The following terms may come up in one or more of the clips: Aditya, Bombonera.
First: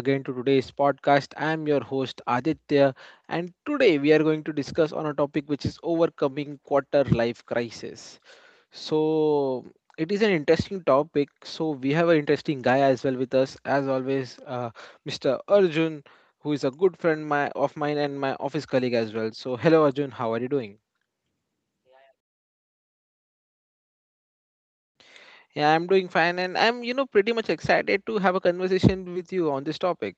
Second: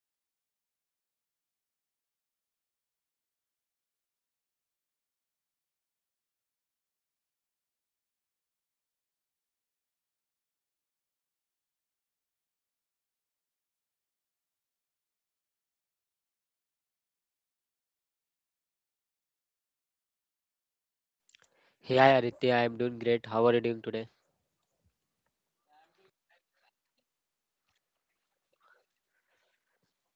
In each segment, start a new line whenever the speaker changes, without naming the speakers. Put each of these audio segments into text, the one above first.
again to today's podcast. I am your host Aditya, and today we are going to discuss on a topic which is overcoming quarter life crisis. So, it is an interesting topic. So, we have an interesting guy as well with us, as always, Mr. Arjun, who is a good friend of mine and my office colleague as well. So, hello Arjun, how are you doing?
Hey, hi Aditya, I'm doing great. How are you doing today?
Yeah, I'm doing fine, and I'm pretty much excited to have a conversation with you on this topic.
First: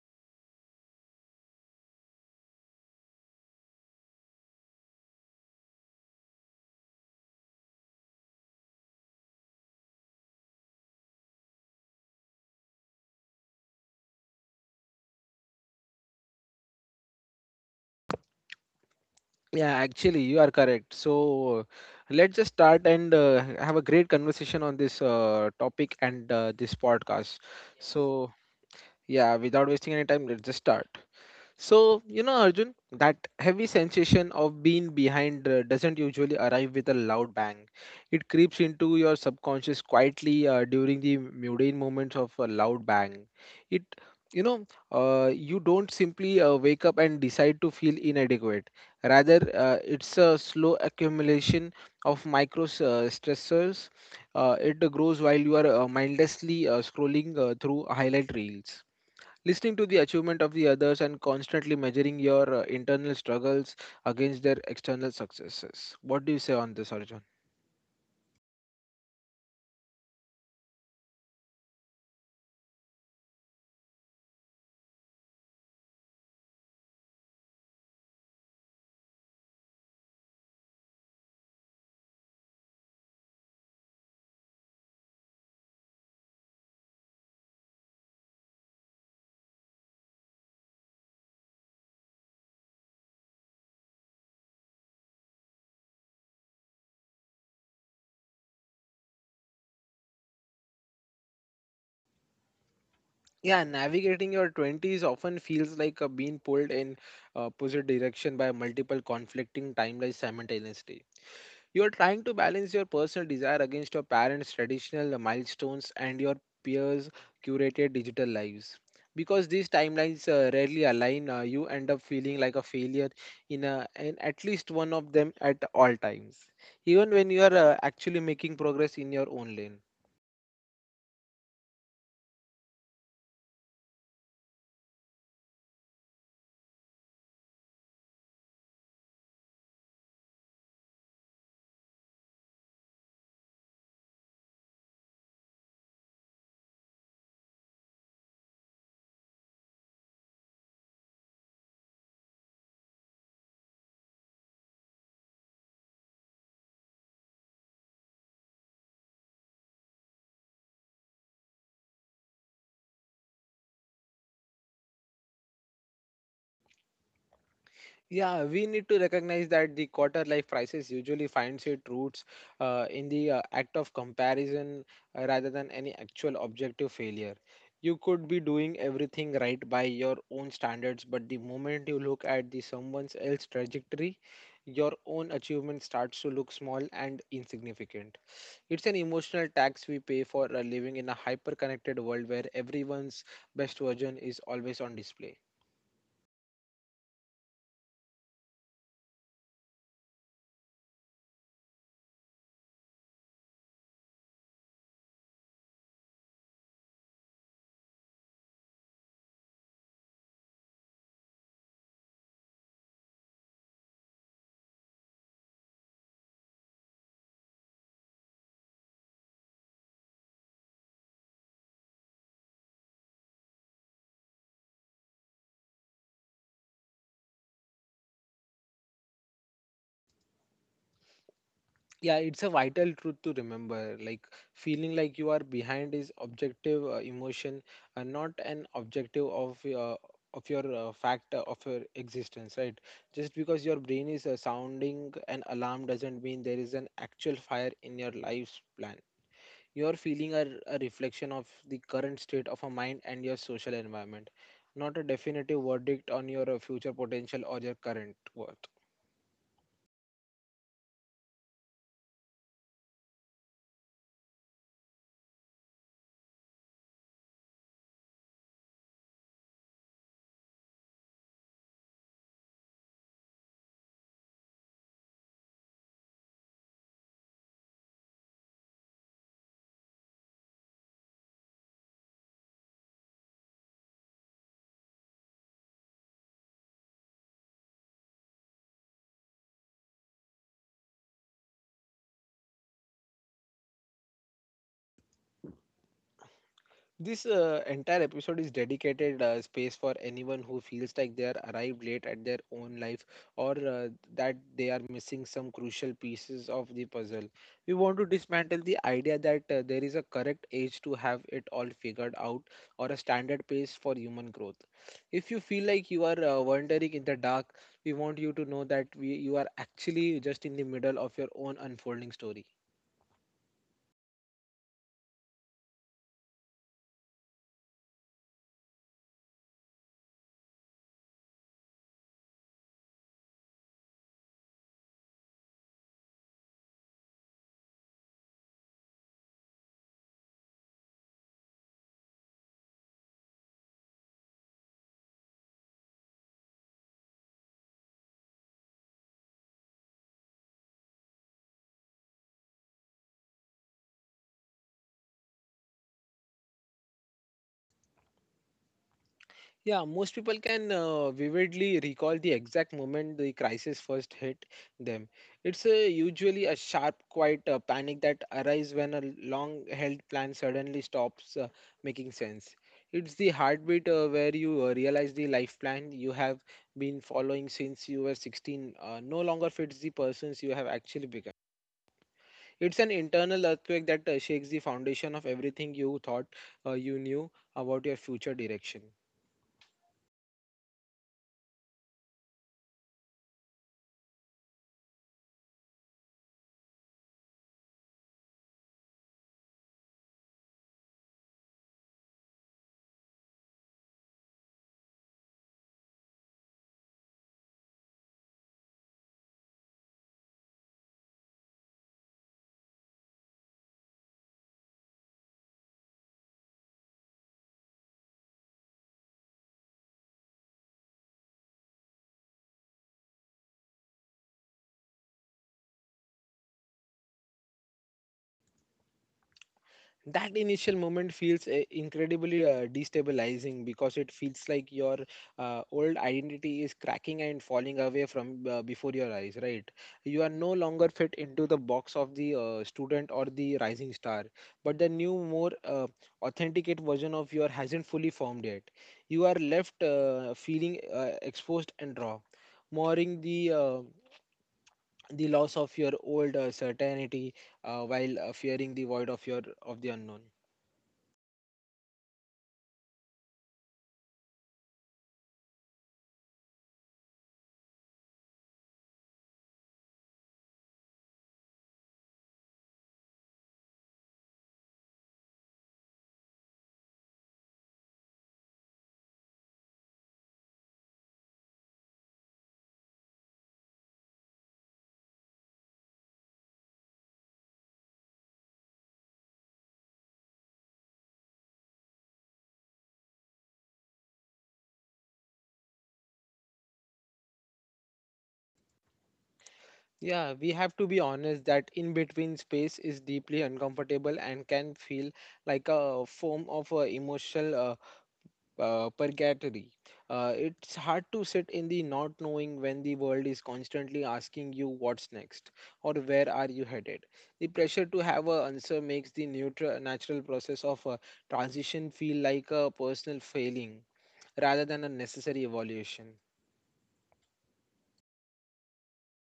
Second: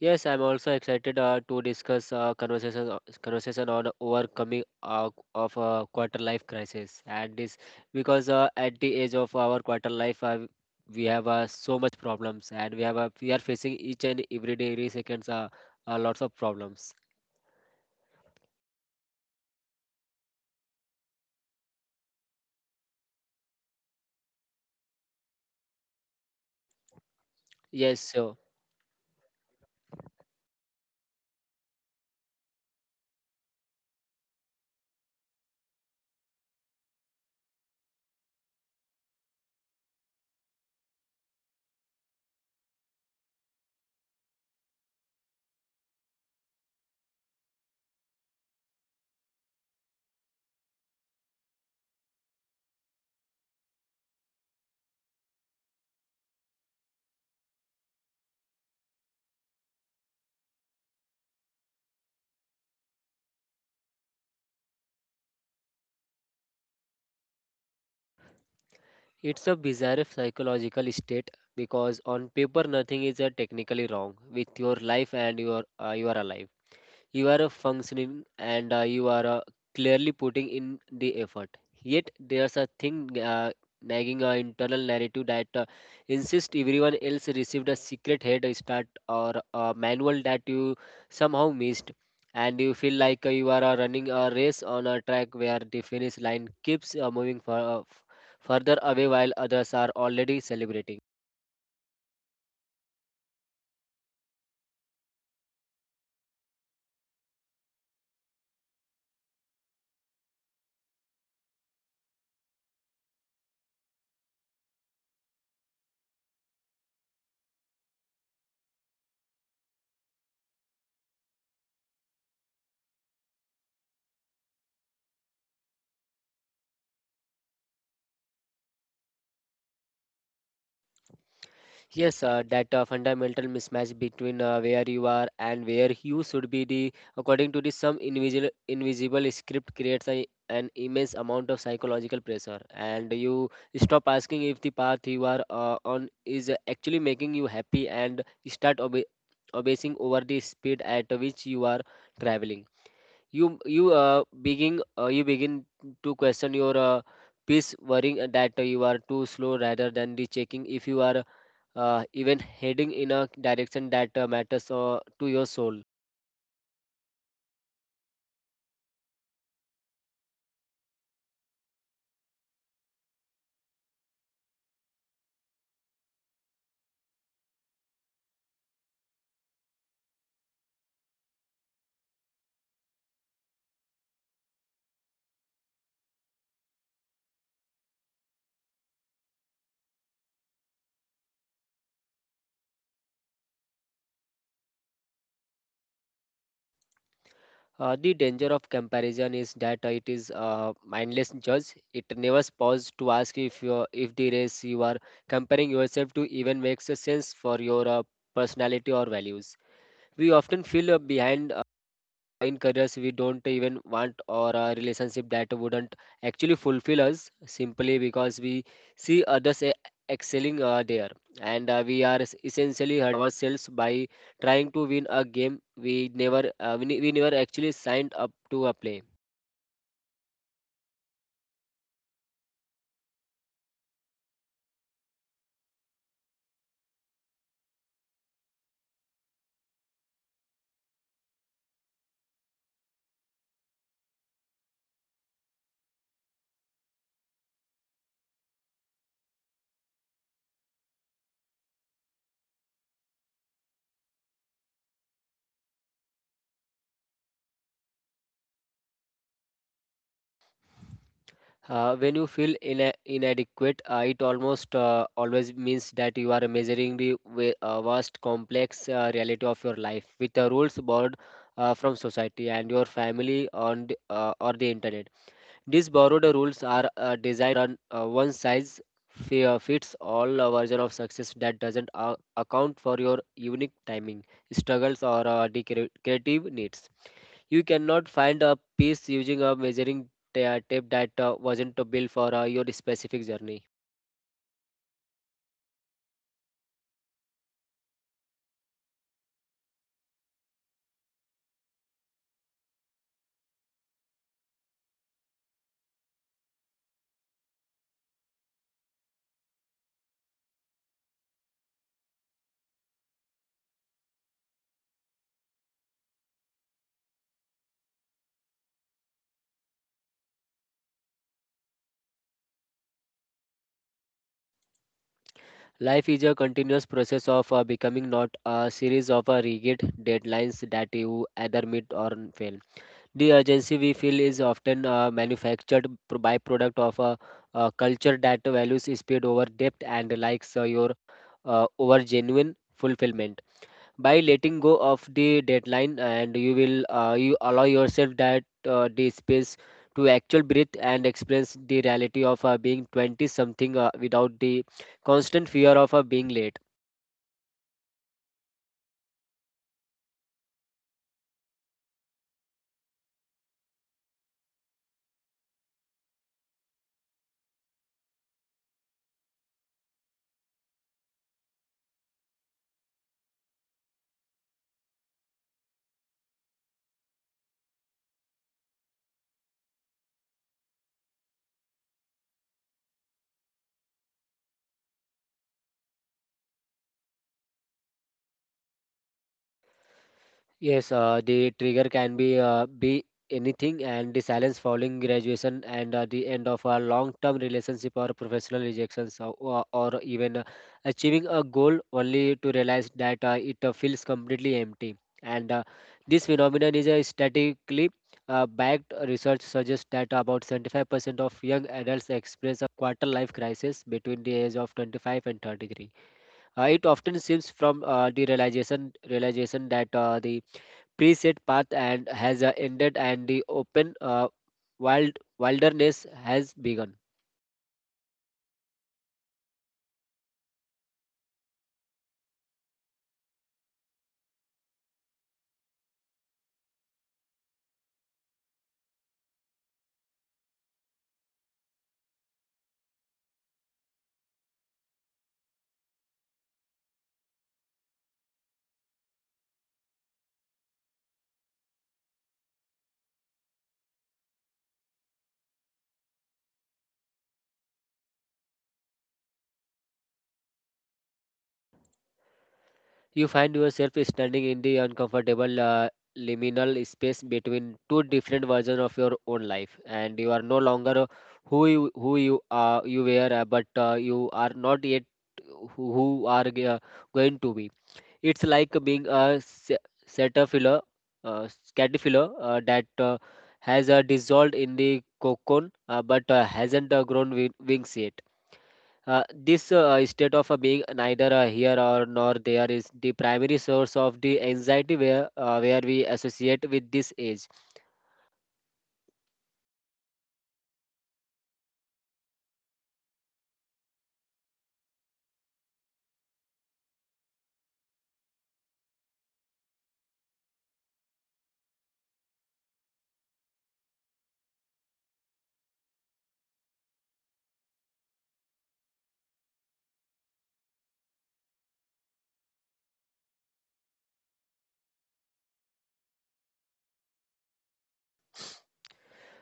Yes, I'm also excited to discuss conversation on overcoming of a quarter life crisis, and this because at the age of our quarter life, we have so much problems, and we are facing each and every day, every seconds, lots of problems.
Yeah, actually, you are correct. So let's just start and have a great conversation on this topic and this podcast. Yes.
Yes,
So,
so
yeah, without wasting any time, let's just start. So, you know, Arjun, that heavy sensation of being behind doesn't usually arrive with a loud bang. It creeps into your subconscious quietly during the mundane moments of a loud bang. It, you know, you don't simply wake up and decide to feel inadequate. Rather, it's a slow accumulation of micro stressors. It grows while you are mindlessly scrolling through highlight reels. Listening to the achievement of the others and constantly measuring your internal struggles against their external successes. What do you say on this, Arjun?
it's a bizarre psychological state because on paper nothing is technically wrong with your life and you are alive. You are functioning and you are clearly putting in the effort. Yet there's a thing nagging internal narrative that insists everyone else received a secret head start or a manual that you somehow missed. And you feel like you are running a race on a track where the finish line keeps moving further away while others are already celebrating.
Yeah, navigating your 20s often feels like being pulled in opposite direction by multiple conflicting timelines simultaneously. You are trying to balance your personal desire against your parents' traditional milestones and your peers' curated digital lives. Because these timelines rarely align, you end up feeling like a failure in at least one of them at all times, even when you are actually making progress in your own lane.
Yes, that fundamental mismatch between where you are and where you should be the according to the some invisible script creates a, an immense amount of psychological pressure, and you stop asking if the path you are on is actually making you happy and start obe obsessing over the speed at which you are traveling. You begin to question your peace, worrying that you are too slow rather than the checking if you are even heading in a direction that matters to your soul.
Yeah, we need to recognize that the quarter life crisis usually finds its roots in the act of comparison rather than any actual objective failure. You could be doing everything right by your own standards, but the moment you look at the someone else's trajectory, your own achievement starts to look small and insignificant. It's an emotional tax we pay for living in a hyper-connected world where everyone's best version is always on display.
The danger of comparison is that it is a mindless judge. It never pauses to ask if the race you are comparing yourself to even makes a sense for your personality or values. We often feel behind in careers we don't even want or a relationship that wouldn't actually fulfill us simply because we see excelling there, and we are essentially hurt ourselves by trying to win a game we never actually signed up to play.
Yeah, it's a vital truth to remember, like, feeling like you are behind is objective emotion, not an objective of your fact of your existence, right? Just because your brain is sounding an alarm doesn't mean there is an actual fire in your life's plan. Your feeling are a reflection of the current state of a mind and your social environment, not a definitive verdict on your future potential or your current worth.
When you feel inadequate, it almost always means that you are measuring the vast, complex reality of your life with the rules borrowed from society and your family on the, or the internet. These borrowed rules are designed on a one size fits all version of success that doesn't account for your unique timing, struggles, or the creative needs. You cannot find a piece using a measuring tape that wasn't built for your specific journey.
This entire episode is dedicated space for anyone who feels like they are arrived late at their own life or that they are missing some crucial pieces of the puzzle. We want to dismantle the idea that there is a correct age to have it all figured out or a standard pace for human growth. If you feel like you are wandering in the dark, we want you to know that you are actually just in the middle of your own unfolding story.
Life is a continuous process of becoming, not a series of rigid deadlines that you either meet or fail. The urgency we feel is often manufactured byproduct of a culture that values speed over depth and likes your over genuine fulfillment. By letting go of the deadline, and you will you allow yourself that the space to actual breathe and experience the reality of being 20 something without the constant fear of being late.
Yeah, most people can vividly recall the exact moment the crisis first hit them. It's usually a sharp, quiet panic that arises when a long-held plan suddenly stops making sense. It's the heartbeat where you realize the life plan you have been following since you were 16 no longer fits the persons you have actually become. It's an internal earthquake that shakes the foundation of everything you thought you knew about your future direction.
Yes, the trigger can be anything, and the silence following graduation and the end of a long-term relationship or professional rejections or even achieving a goal only to realize that it feels completely empty. And this phenomenon is a statistically backed research suggests that about 75% of young adults experience a quarter-life crisis between the age of 25 and 33. It often seems from the realization that the preset path and has ended and the open wilderness has begun.
That initial moment feels incredibly destabilizing because it feels like your old identity is cracking and falling away from before your eyes, right? You are no longer fit into the box of the student or the rising star, but the new, more authenticate version of your hasn't fully formed yet. You are left feeling exposed and raw, mourning the the loss of your old certainty while fearing the void of your of the unknown.
You find yourself standing in the uncomfortable liminal space between two different versions of your own life, and you are no longer who you are you were, but you are not yet who are going to be. It's like being a caterpillar, uh, caterpillar that has dissolved in the cocoon, but hasn't grown wings yet. This state of being neither here or nor there is the primary source of the anxiety where we associate with this age.
Yeah, we have to be honest that in between space is deeply uncomfortable and can feel like a form of emotional purgatory. It's hard to sit in the not knowing when the world is constantly asking you what's next or where are you headed. The pressure to have an answer makes the neutral, natural process of transition feel like a personal failing rather than a necessary evolution.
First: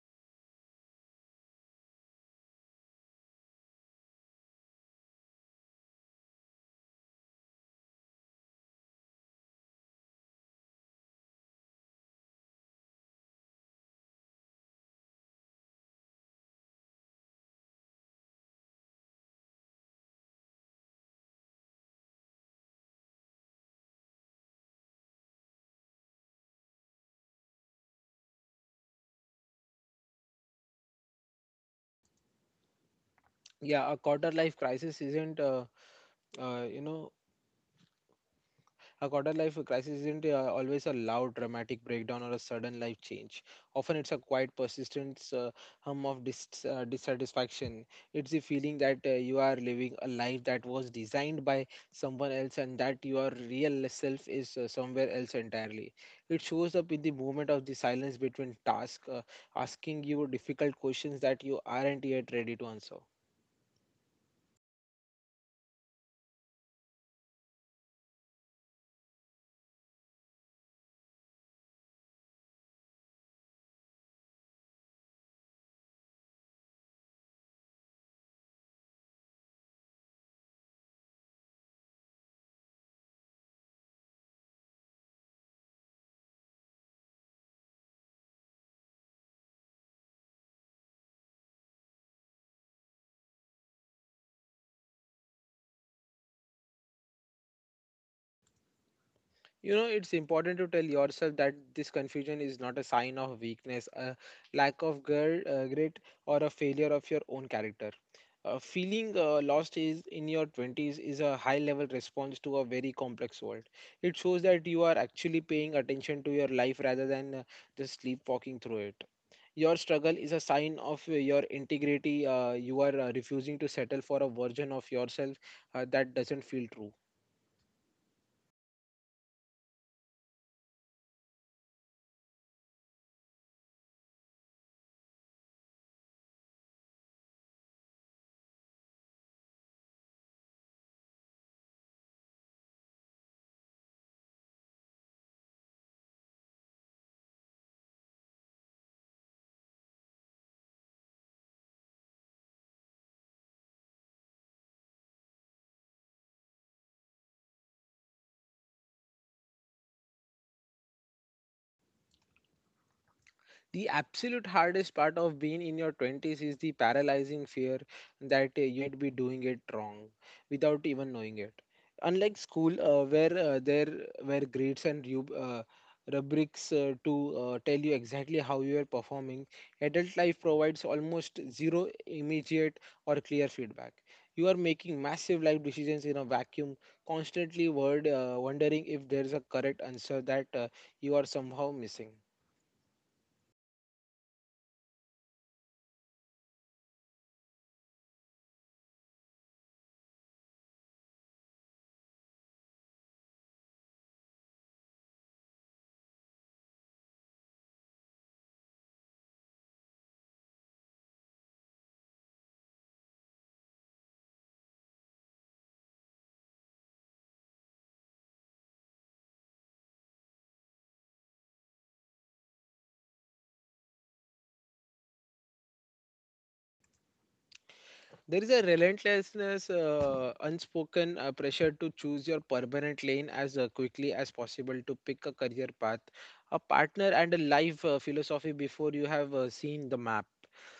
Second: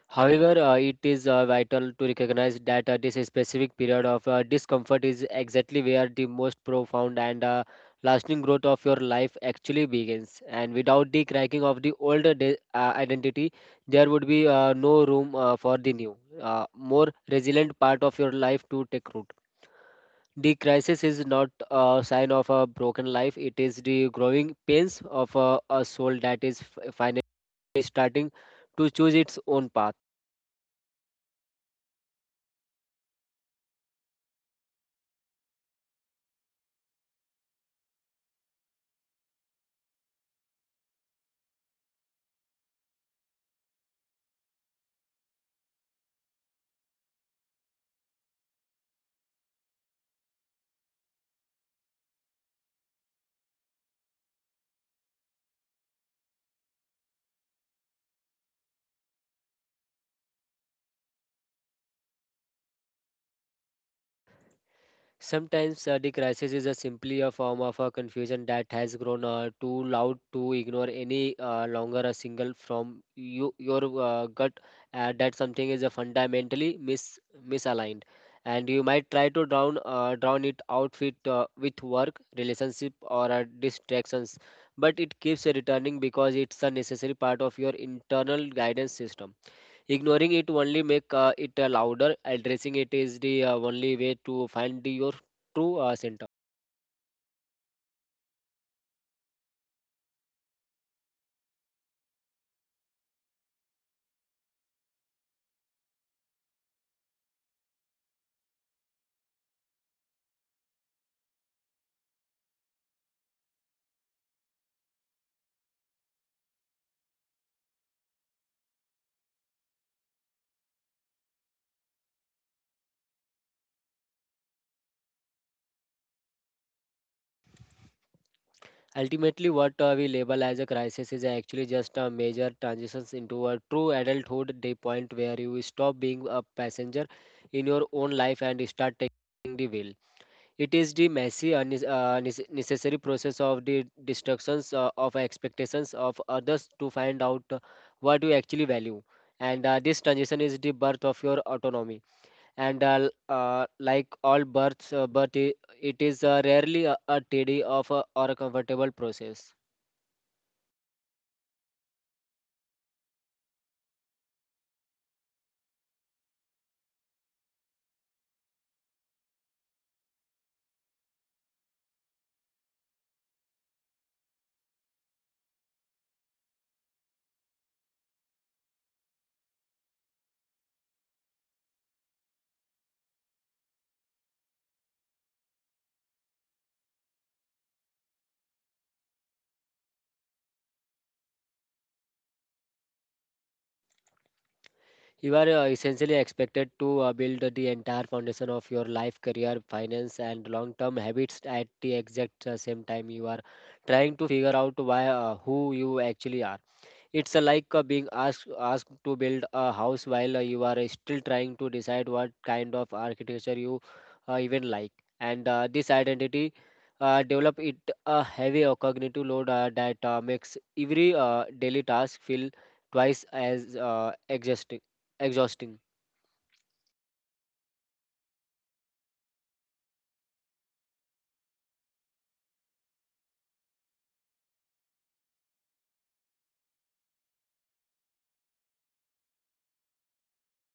However, it is vital to recognize that this specific period of discomfort is exactly where the most profound and lasting growth of your life actually begins. And without the cracking of the older identity, there would be no room for the new, more resilient part of your life to take root. The crisis is not a sign of a broken life, it is the growing pains of a soul that is finally starting to choose its own path.
Yeah, a quarter life crisis isn't. You know A quarter life crisis isn't always a loud, dramatic breakdown or a sudden life change. Often, it's a quiet, persistent hum of dissatisfaction. It's the feeling that you are living a life that was designed by someone else and that your real self is somewhere else entirely. It shows up in the movement of the silence between tasks, asking you difficult questions that you aren't yet ready to answer.
Sometimes the crisis is a simply a form of a confusion that has grown too loud to ignore any longer, a single from you, your gut that something is fundamentally misaligned, and you might try to drown it out with work, relationship, or distractions, but it keeps returning because it's a necessary part of your internal guidance system. Ignoring it only make it louder. Addressing it is the only way to find your true center.
You know, it's important to tell yourself that this confusion is not a sign of weakness, a lack of grit, or a failure of your own character. Feeling lost is in your 20s is a high level response to a very complex world. It shows that you are actually paying attention to your life rather than just sleepwalking through it. Your struggle is a sign of your integrity. You are refusing to settle for a version of yourself that doesn't feel true.
Ultimately, what we label as a crisis is actually just a major transitions into a true adulthood, the point where you stop being a passenger in your own life and start taking the wheel. It is the messy, and necessary process of the destructions of expectations of others to find out what you actually value. And this transition is the birth of your autonomy. And like all births, it is rarely a tidy of or a comfortable process.
The absolute hardest part of being in your 20s is the paralyzing fear that you'd be doing it wrong without even knowing it. Unlike school, where there were grades and rubrics to tell you exactly how you are performing, adult life provides almost zero immediate or clear feedback. You are making massive life decisions in a vacuum, constantly wondering if there's a correct answer that you are somehow missing.
You are essentially expected to build the entire foundation of your life, career, finance, and long-term habits at the exact same time you are trying to figure out why who you actually are. It's a like a being asked to build a house while you are still trying to decide what kind of architecture you even like. And this identity develop it a heavy cognitive load that makes every daily task feel twice as exhausting. Exhausting.
There is a relentlessness, unspoken pressure to choose your permanent lane as quickly as possible to pick a career path, a partner, and a life philosophy before you have seen the map.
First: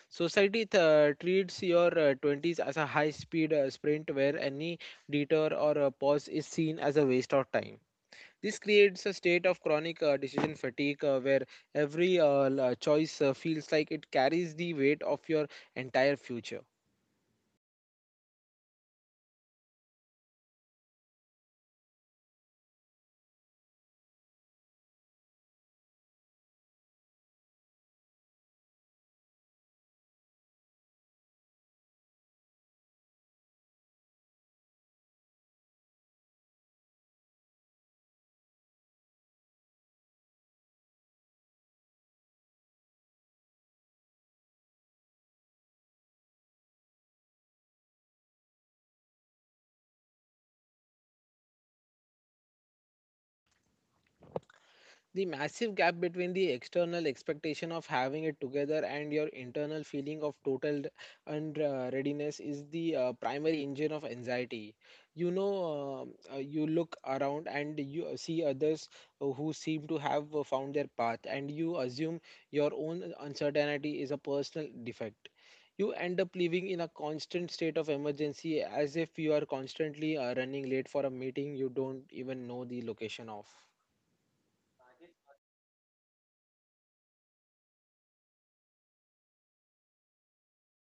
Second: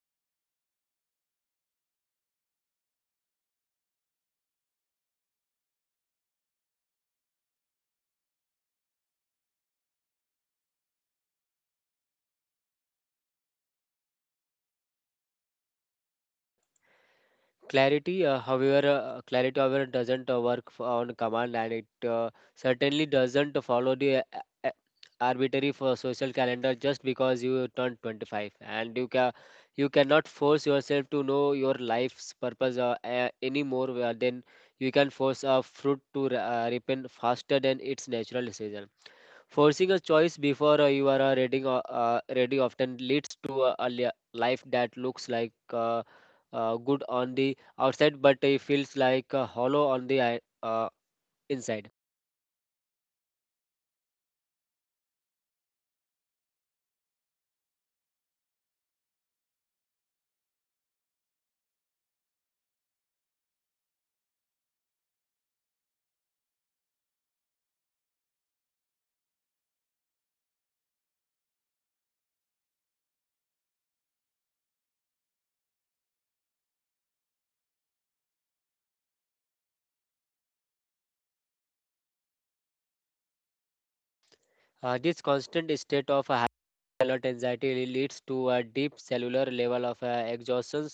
Society treats your 20s as a high speed sprint where any detour or pause is seen as a waste of time. This creates a state of chronic decision fatigue where every choice feels like it carries the weight of your entire future.
Clarity, however, doesn't work on command, and it certainly doesn't follow the uh, arbitrary for social calendar just because you turned 25, and you cannot force yourself to know your life's purpose any more than you can force a fruit to ripen faster than its natural season. Forcing a choice before you are ready often leads to a life that looks like good on the outside, but it feels like hollow on the inside.
The massive gap between the external expectation of having it together and your internal feeling of total unreadiness is the primary engine of anxiety. You know, you look around and you see others who seem to have found their path, and you assume your own uncertainty is a personal defect. You end up living in a constant state of emergency as if you are constantly running late for a meeting you don't even know the location of.
This constant state of alert anxiety leads to a deep cellular level of exhaustion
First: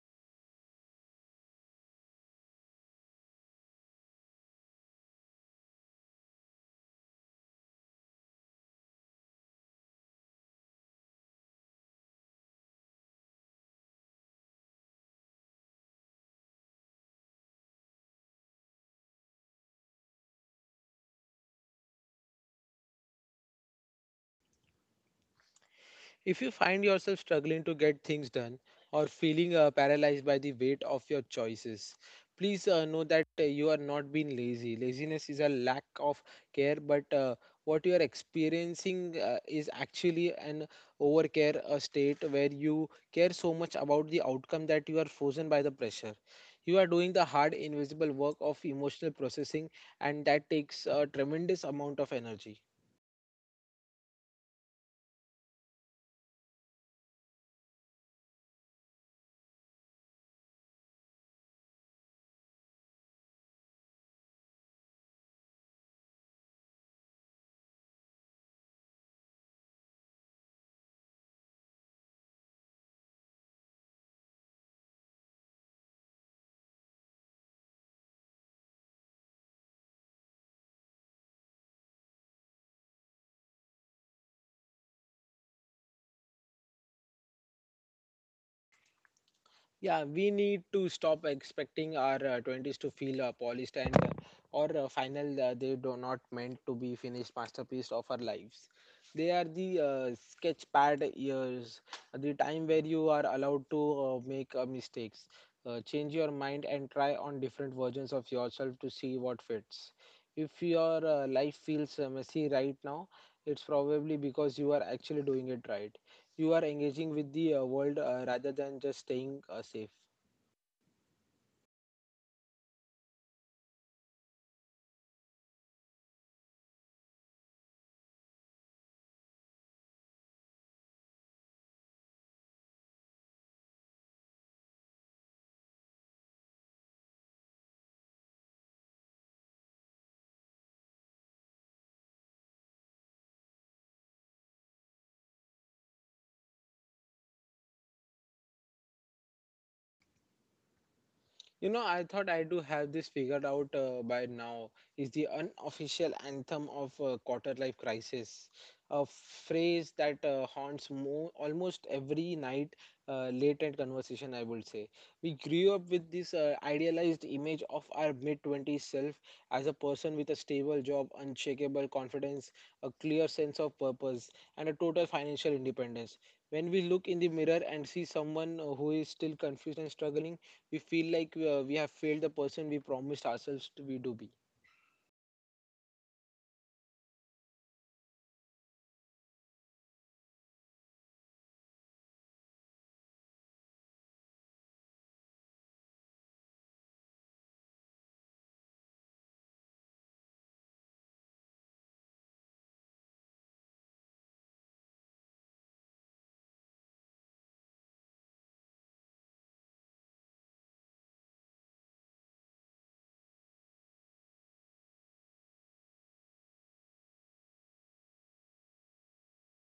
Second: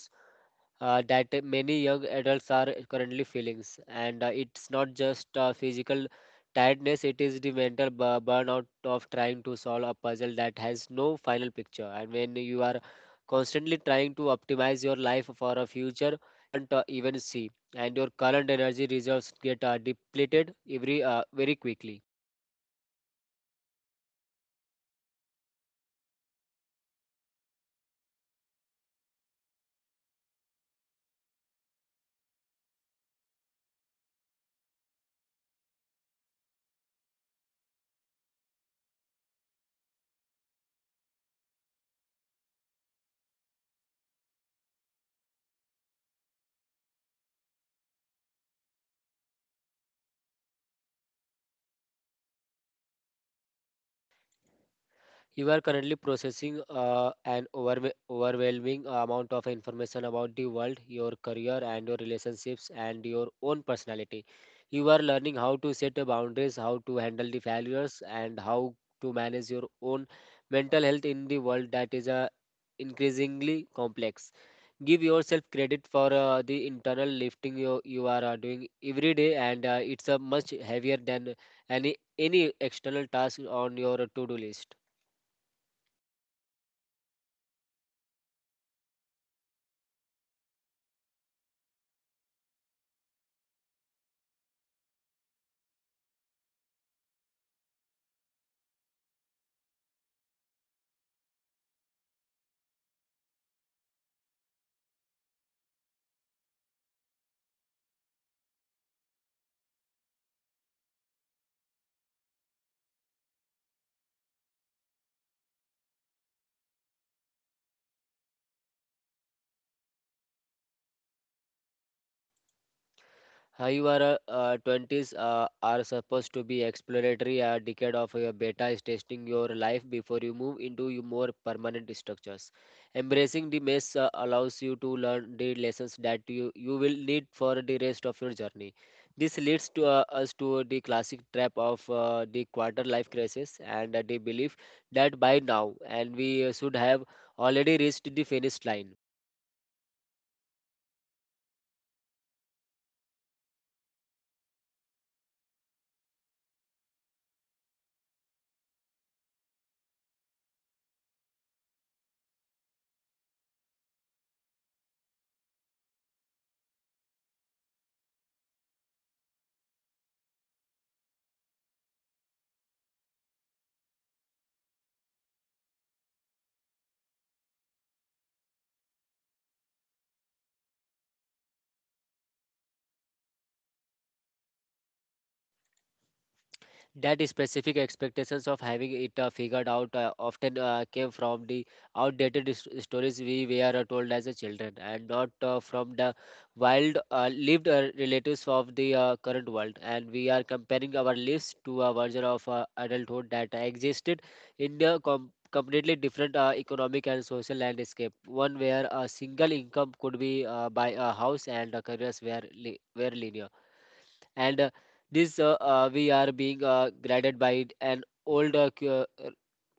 that many young adults are currently feeling. And it's not just physical tiredness, it is the mental burnout of trying to solve a puzzle that has no final picture. And when you are constantly trying to optimize your life for a future you can't even see, and your current energy reserves get depleted every very quickly.
If you find yourself struggling to get things done or feeling paralyzed by the weight of your choices, please know that you are not being lazy. Laziness is a lack of care, but what you are experiencing is actually an overcare, a state where you care so much about the outcome that you are frozen by the pressure. You are doing the hard, invisible work of emotional processing, and that takes a tremendous amount of energy.
You are currently processing an overwhelming amount of information about the world, your career, and your relationships, and your own personality. You are learning how to set the boundaries, how to handle the failures, and how to manage your own mental health in the world that is increasingly complex. Give yourself credit for the internal lifting you are doing every day, and it's much heavier than any external task on your to do list.
Yeah, we need to stop expecting our 20s to feel polished and or final. They do not meant to be finished masterpiece of our lives. They are the sketch pad years, the time where you are allowed to make mistakes, change your mind, and try on different versions of yourself to see what fits. If your life feels messy right now, it's probably because you are actually doing it right. You are engaging with the world rather than just staying safe.
Your 20s are supposed to be exploratory. A decade of your beta is testing your life before you move into your more permanent structures. Embracing the mess allows you to learn the lessons that you will need for the rest of your journey. This leads to us to the classic trap of the quarter life crisis, and the belief that by now and we should have already reached the finish line.
You know, I thought I do have this figured out by now. Is the unofficial anthem of quarter life crisis, a phrase that haunts almost every night late night conversation, I would say. We grew up with this idealized image of our mid twenties self as a person with a stable job, unshakable confidence, a clear sense of purpose, and a total financial independence. When we look in the mirror and see someone who is still confused and struggling, we feel like we have failed the person we promised ourselves to be.
That specific expectations of having it figured out often came from the outdated stories we were told as a children and not from the wild lived relatives of the current world, and we are comparing our lives to a version of adulthood that existed in a completely different economic and social landscape, one where a single income could be buy a house and a careers were, were linear. And this We are being guided by an older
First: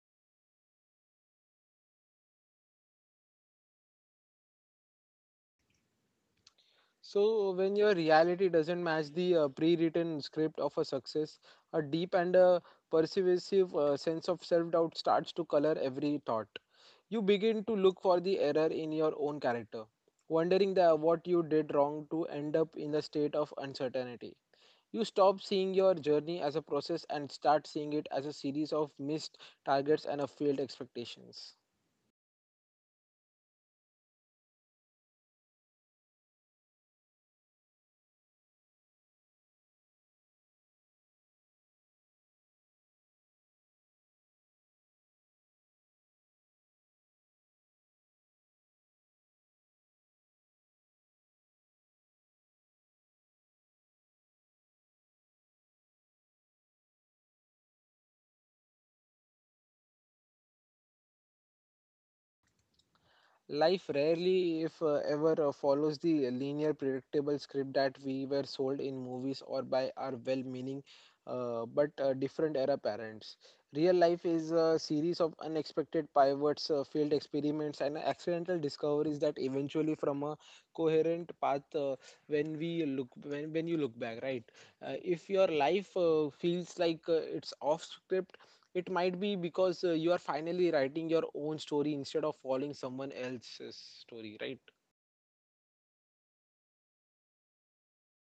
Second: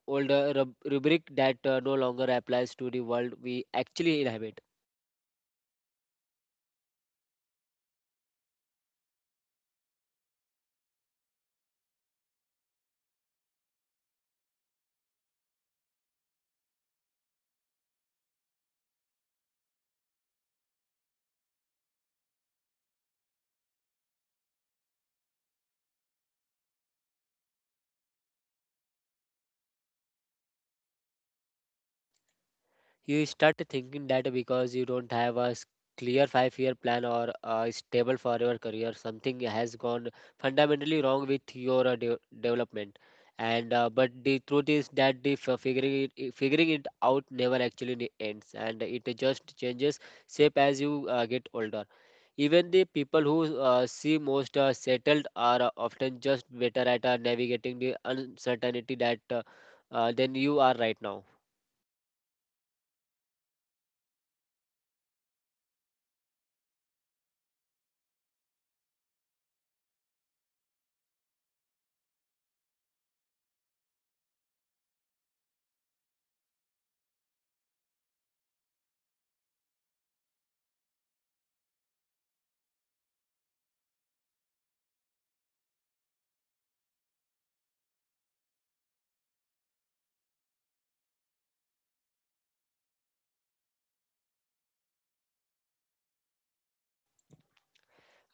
older rubric that no longer applies to the world we actually inhabit.
So when your reality doesn't match the pre-written script of a success, a deep and a pervasive sense of self-doubt starts to color every thought. You begin to look for the error in your own character, wondering what you did wrong to end up in the state of uncertainty. You stop seeing your journey as a process and start seeing it as a series of missed targets and a failed expectations.
You start thinking that because you don't have a clear 5 year plan or a stable forever career, something has gone fundamentally wrong with your development. And uh, but the truth is that the figuring it figuring it out never actually ends, and it just changes shape as you get older. Even the people who seem most settled are often just better at navigating the uncertainty that than you are right now.
Life rarely, if ever, follows the linear, predictable script that we were sold in movies or by our well meaning, but different era parents. Real life is a series of unexpected pivots, failed experiments, and accidental discoveries that eventually from a coherent path, when we when you look back, right? If your life feels like it's off script, it might be because you are finally writing your own story instead of following someone else's story, right?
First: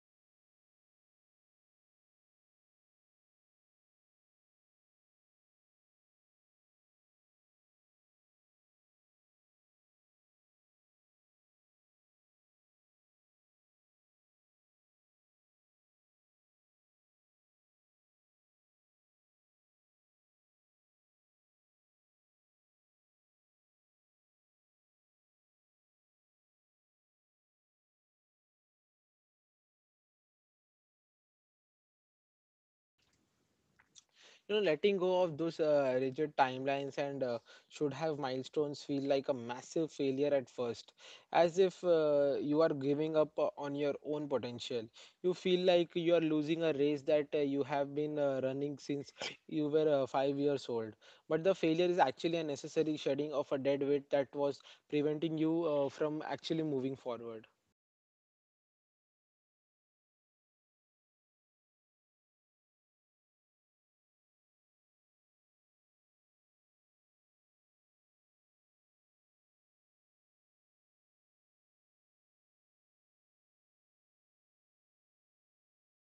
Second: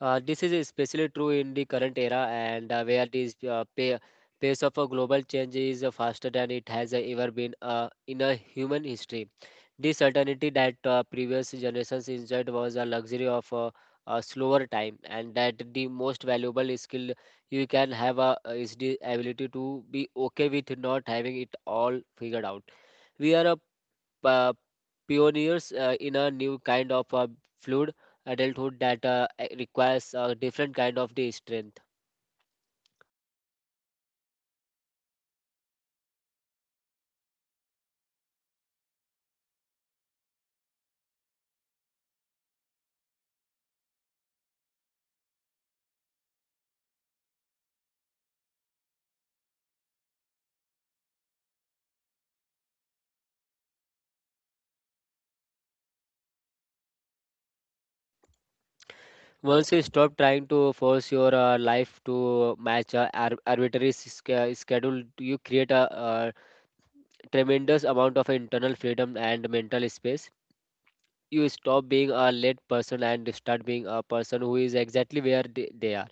This is especially true in the current era, and where this pace of a global change is faster than it has ever been in a human history. The certainty that previous generations enjoyed was a luxury of a slower time, and that the most valuable skill you can have is the ability to be okay with not having it all figured out. We are a uh, pioneers in a new kind of fluid adulthood that requires a different kind of the strength.
You know, letting go of those rigid timelines and should have milestones feel like a massive failure at first, as if you are giving up on your own potential. You feel like you are losing a race that you have been running since you were 5 years old. But the failure is actually a necessary shedding of a dead weight that was preventing you from actually moving forward.
Once you stop trying to force your life to match a arbitrary schedule, you create a tremendous amount of internal freedom and mental space. You stop being a late person and start being a person who is exactly where they are.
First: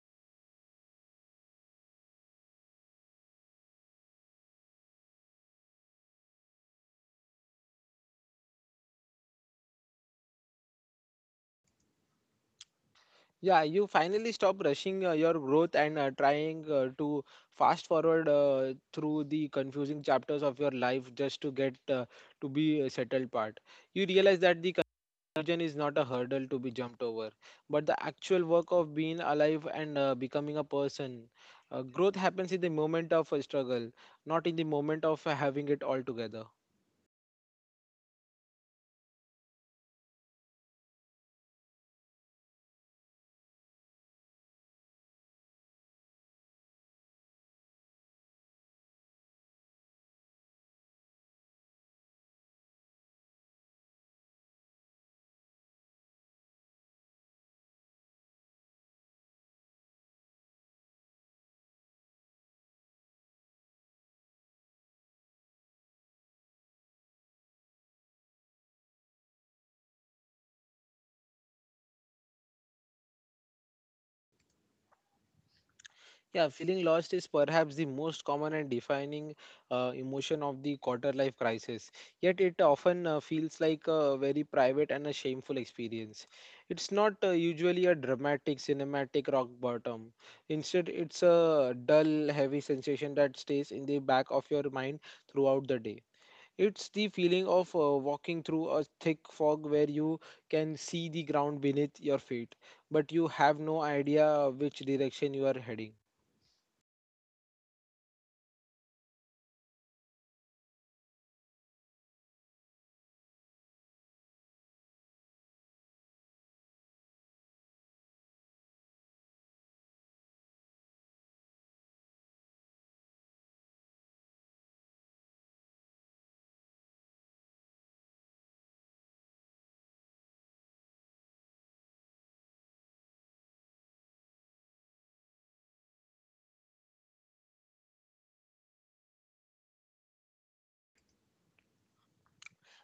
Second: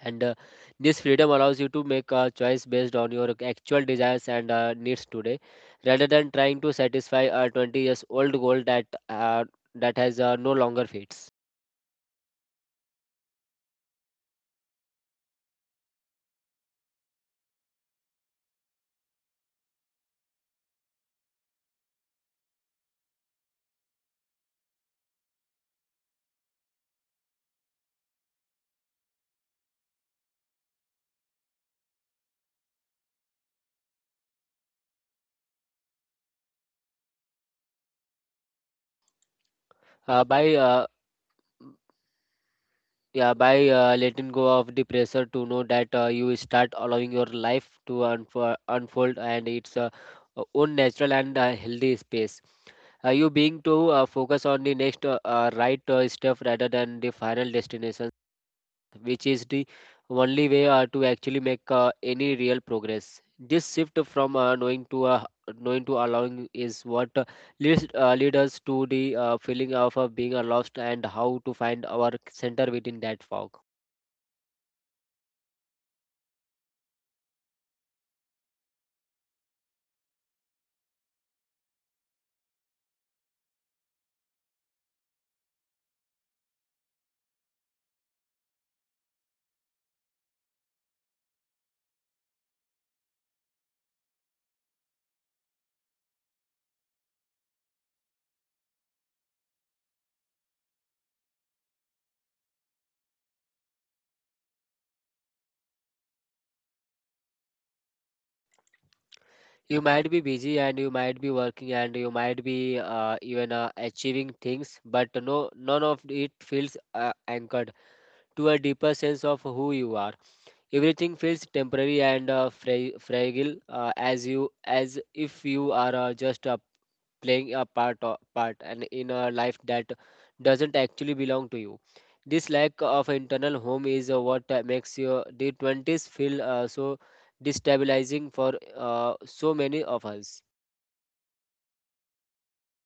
And This freedom allows you to make a choice based on your actual desires and needs today, rather than trying to satisfy a 20 years old goal that has no longer fits.
Yeah, you finally stop rushing your growth and trying to fast forward through the confusing chapters of your life just to get to be a settled part. You realize that the confusion is not a hurdle to be jumped over, but the actual work of being alive and becoming a person. Growth happens in the moment of a struggle, not in the moment of having it all together.
By yeah by Letting go of the pressure to know that you start allowing your life to unfold and its own natural and healthy space. You being to focus on the next right stuff rather than the final destination, which is the only way to actually make any real progress. This shift from knowing to allowing is what leads lead us to the feeling of being lost, and how to find our center within that fog.
Yeah, feeling lost is perhaps the most common and defining emotion of the quarter life crisis. Yet it often feels like a very private and a shameful experience. It's not usually a dramatic, cinematic rock bottom. Instead, it's a dull, heavy sensation that stays in the back of your mind throughout the day. It's the feeling of walking through a thick fog where you can see the ground beneath your feet, but you have no idea which direction you are heading.
You might be busy, and you might be working, and you might be even achieving things, but no, none of it feels anchored to a deeper sense of who you are. Everything feels temporary and fragile, as you as if you are just playing a part and in a life that doesn't actually belong to you. This lack of internal home is what makes your the 20s feel so destabilizing for so many of us.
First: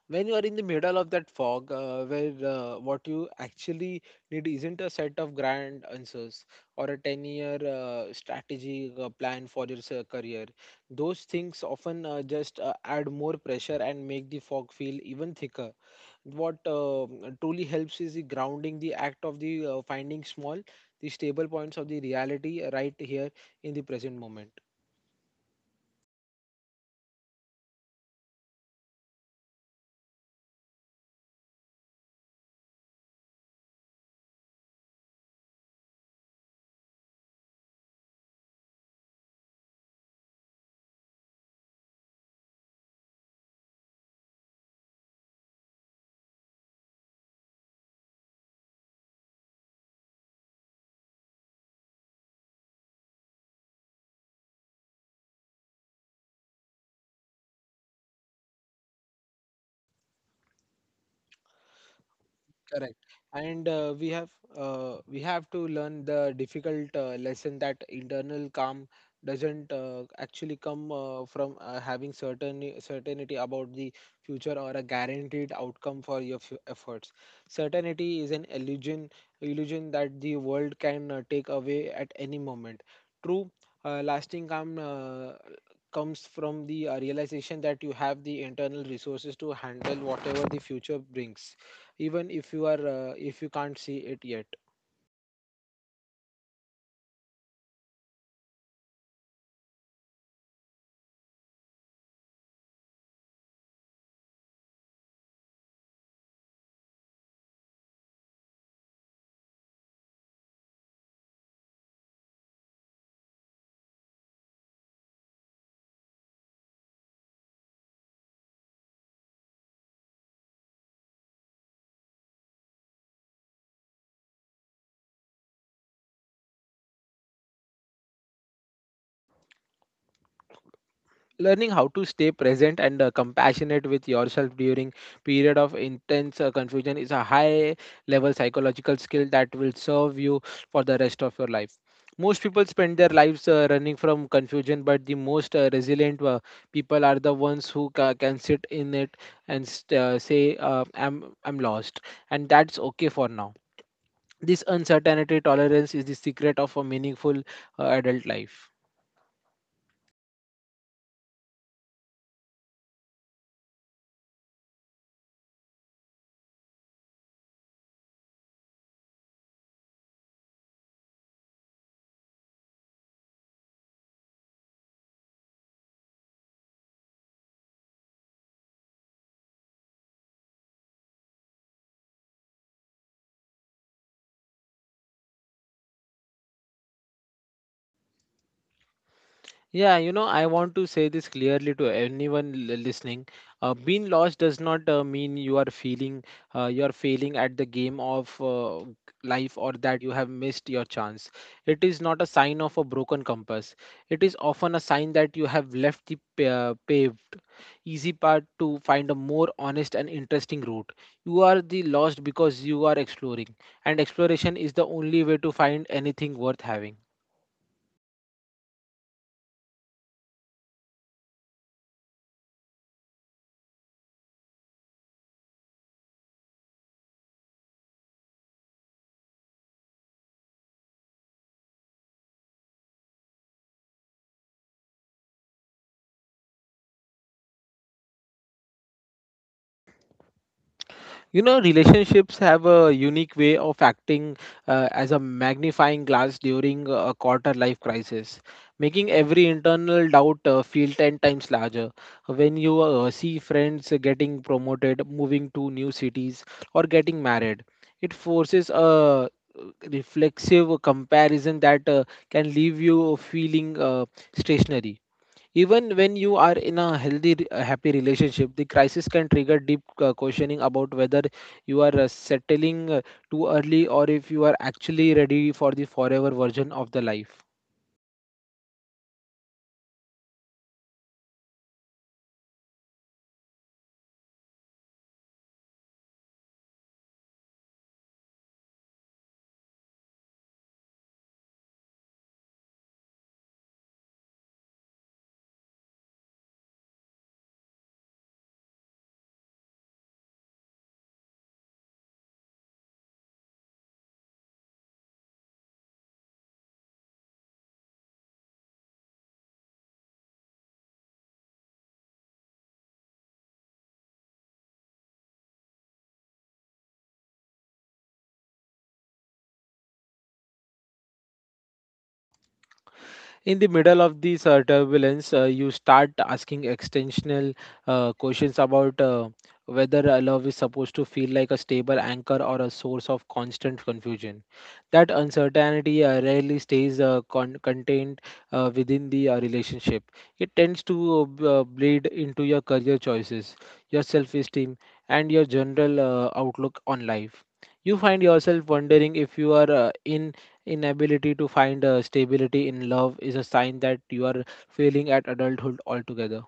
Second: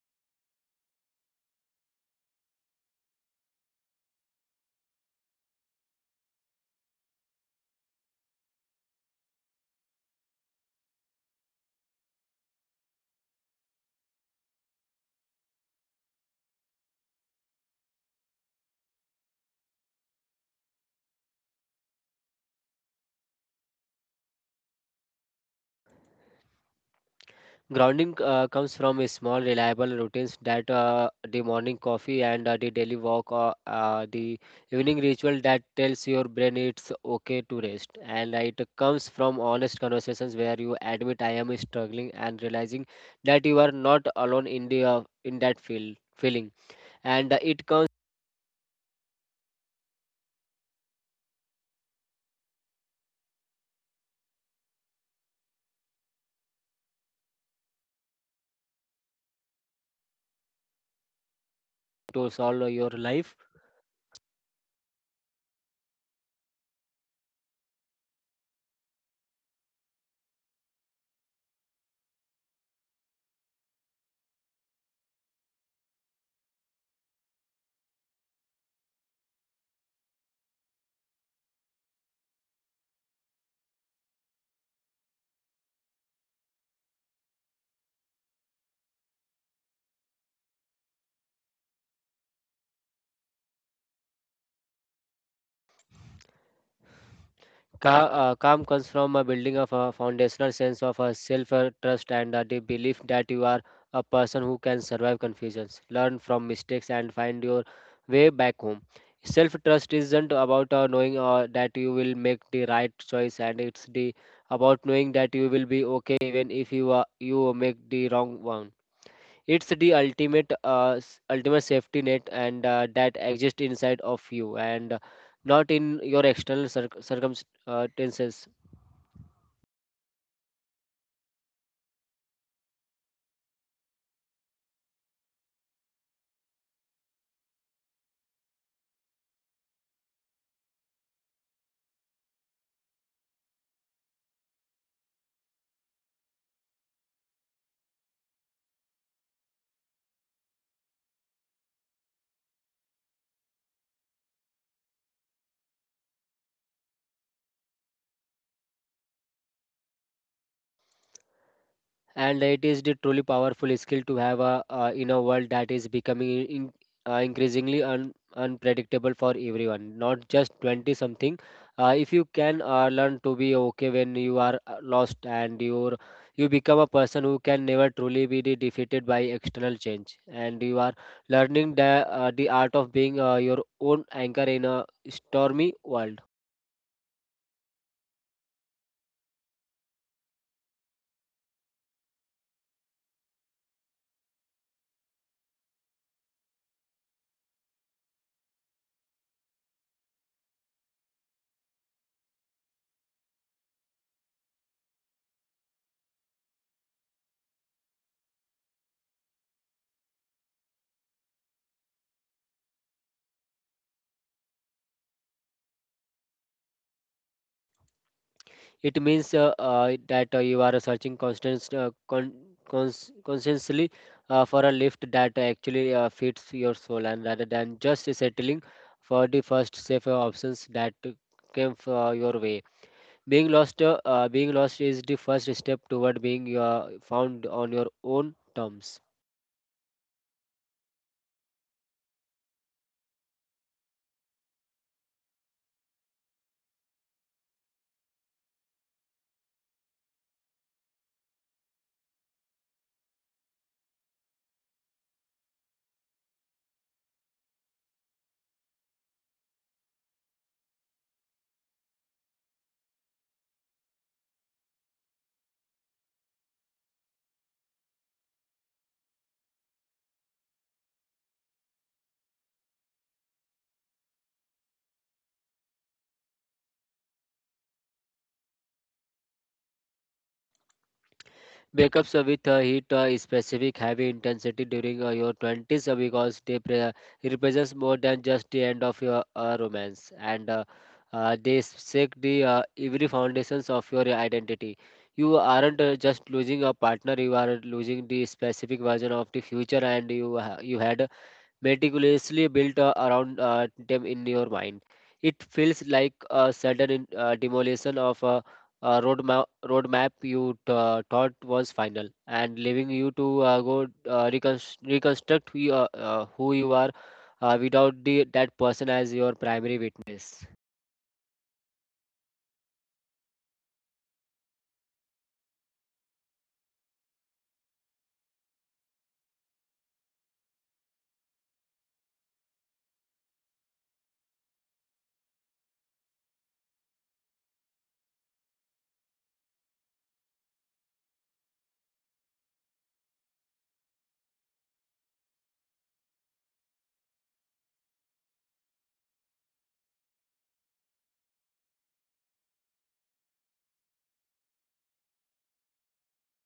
When you are in the middle of that fog, where what you actually need isn't a set of grand answers or a 10 year strategy plan for your career, those things often just add more pressure and make the fog feel even thicker. What truly helps is the grounding, the act of the finding small, the stable points of the reality right here in the present moment.
Grounding comes from a small, reliable routines that the morning coffee, and the daily walk, or the evening ritual that tells your brain it's okay to rest. And It comes from honest conversations where you admit I am struggling, and realizing that you are not alone in the in that feel feeling. And It comes to solve your
Correct.
life.
And we have to learn the difficult lesson that internal calm doesn't actually come from having certain certainty about the future or a guaranteed outcome for your efforts. Certainty is an illusion, illusion that the world can take away at any moment. True, lasting calm comes from the realization that you have the internal resources to handle whatever the future brings, even if you are if you can't see it yet.
Calm comes from a building of a foundational sense of a self trust, and the belief that you are a person who can survive confusions, learn from mistakes, and find your way back home. Self trust isn't about knowing that you will make the right choice, and it's the about knowing that you will be okay even if you make the wrong one. It's the ultimate ultimate safety net, and that exists inside of you, and not in your external circumstances.
Learning how to stay present and compassionate with yourself during period of intense confusion is a high level psychological skill that will serve you for the rest of your life. Most people spend their lives running from confusion, but the most resilient people are the ones who can sit in it and say I'm I'm lost and that's okay for now. This uncertainty tolerance is the secret of a meaningful adult life.
And it is the truly powerful skill to have a in a world that is becoming increasingly unpredictable for everyone, not just 20 something. If you can learn to be okay when you are lost, and you become a person who can never truly be defeated by external change, and you are learning the art of being your own anchor in a stormy world.
Yeah, you know, I want to say this clearly to anyone listening. Being lost does not mean you are feeling you are failing at the game of life or that you have missed your chance. It is not a sign of a broken compass. It is often a sign that you have left the paved, easy path to find a more honest and interesting route. You are the lost because you are exploring, and exploration is the only way to find anything worth having.
It means that you are searching constantly for a lift that actually fits your soul, and rather than just settling for the first safer options that came for your way. Being lost is the first step toward being found on your own terms.
You know, relationships have a unique way of acting as a magnifying glass during a quarter life crisis, making every internal doubt feel 10 times larger. When you see friends getting promoted, moving to new cities, or getting married, it forces a reflexive comparison that can leave you feeling stationary. Even when you are in a healthy, a happy relationship, the crisis can trigger deep questioning about whether you are settling too early or if you are actually ready for the forever version of the life.
Breakups with heat specific heavy intensity during your 20s because represents more than just the end of your romance, and they shake the every foundations of your identity. You aren't just losing a partner, you are losing the specific version of the future, you had meticulously built around them in your mind. It feels like a sudden demolition of a roadmap you thought was final, and leaving you to go reconstruct who you are without that person as your primary witness.
In the middle of this turbulence, you start asking extensional questions about whether a love is supposed to feel like a stable anchor or a source of constant confusion. That uncertainty rarely stays contained within the relationship. It tends to bleed into your career choices, your self esteem, and your general outlook on life. You find yourself wondering if you are in inability to find stability in love is a sign that you are failing at adulthood altogether.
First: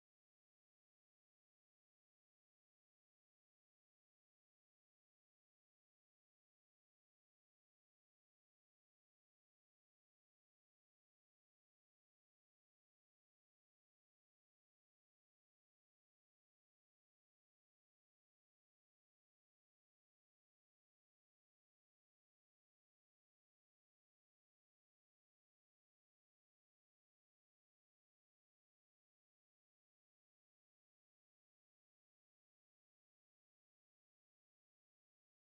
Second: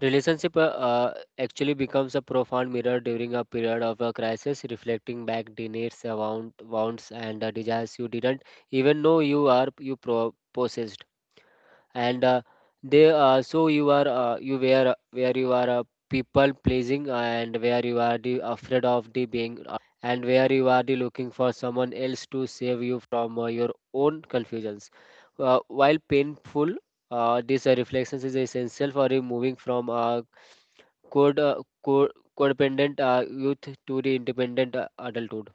Relationship actually becomes a profound mirror during a period of a crisis, reflecting back the needs, wants, and the desires you didn't even know you are you pro- possessed. And they So you are you where you are people pleasing, and where you are the afraid of the being and where you are the looking for someone else to save you from your own confusions. While painful, this reflections is essential for removing from code, uh, co- codependent youth to the independent adulthood.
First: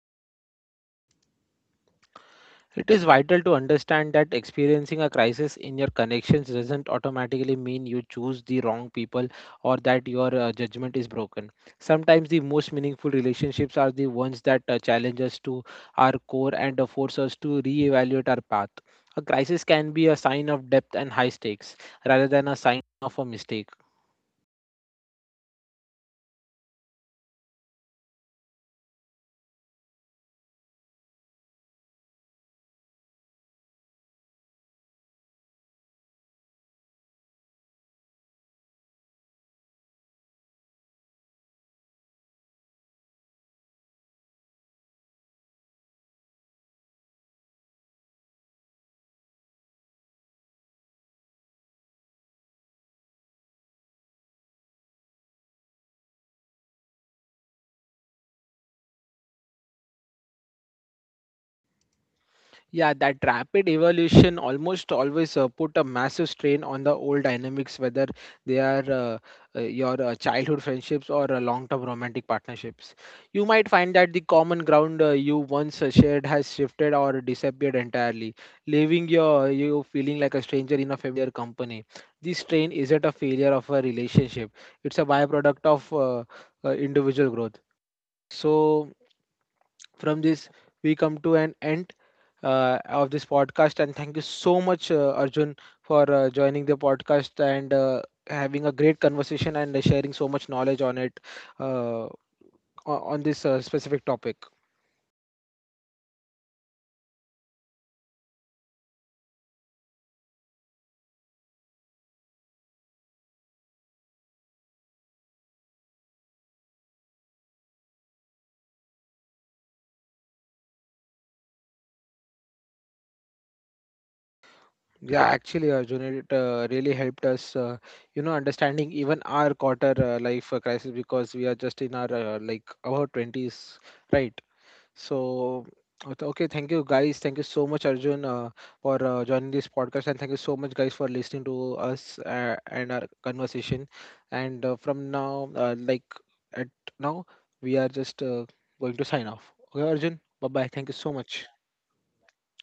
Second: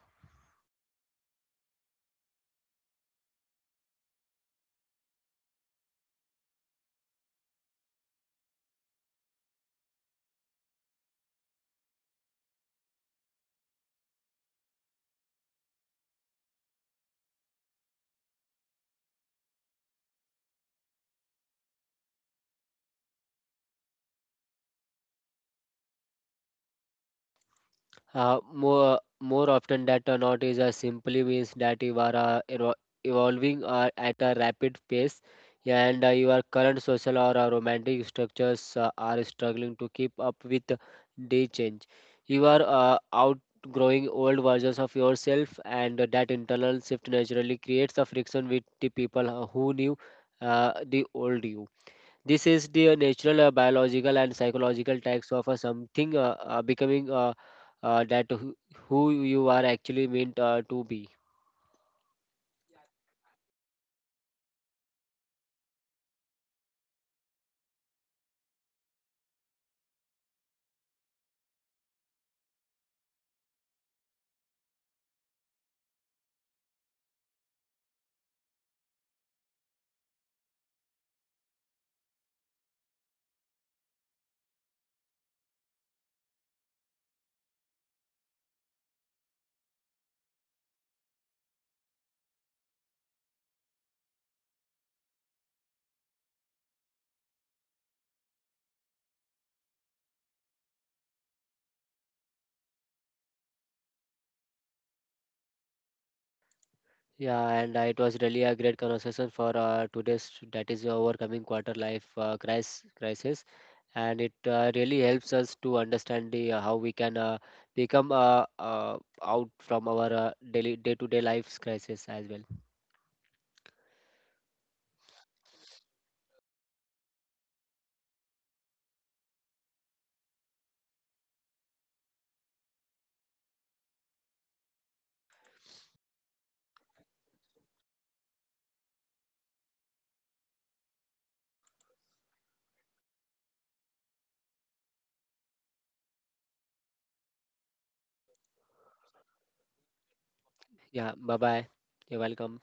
It is vital to understand that experiencing a crisis in your connections doesn't automatically mean you choose the wrong people or that your judgment is broken. Sometimes the most meaningful relationships are the ones that challenge us to our core and force us to reevaluate our path. A crisis can be a sign of depth and high stakes rather than a sign of a mistake.
More more often that or not is simply means that you are evolving at a rapid pace, and your current social or romantic structures are struggling to keep up with the change. You are outgrowing old versions of yourself, and that internal shift naturally creates a friction with the people who knew the old you. This is the natural biological and psychological tax of something becoming that who you are actually meant to be.
Yeah, that rapid evolution almost always put a massive strain on the old dynamics, whether they are your childhood friendships or long-term romantic partnerships. You might find that the common ground you once shared has shifted or disappeared entirely, leaving your you feeling like a stranger in a familiar company. This strain isn't a failure of a relationship; it's a byproduct of individual growth. So, from this, we come to an end of this podcast. And thank you so much, Arjun, for joining the podcast and having a great conversation and sharing so much knowledge on it, uh, on this specific topic.
Yeah, and it was really a great conversation for today's, that is overcoming quarter life crisis, and it really helps us to understand the how we can become out from our daily day-to-day life's crisis as well.
Yeah, actually, Arjun, it really helped us, you know, understanding even our quarter life crisis because we are just in our like about twenties, right? So, okay, okay, thank you guys. Thank you so much, Arjun, for joining this podcast, and thank you so much, guys, for listening to us and our conversation. And from now, like at now, we are just going to sign off. Okay, Arjun. Bye bye. Thank you
Yeah,
so
bye
much.
bye. You're welcome.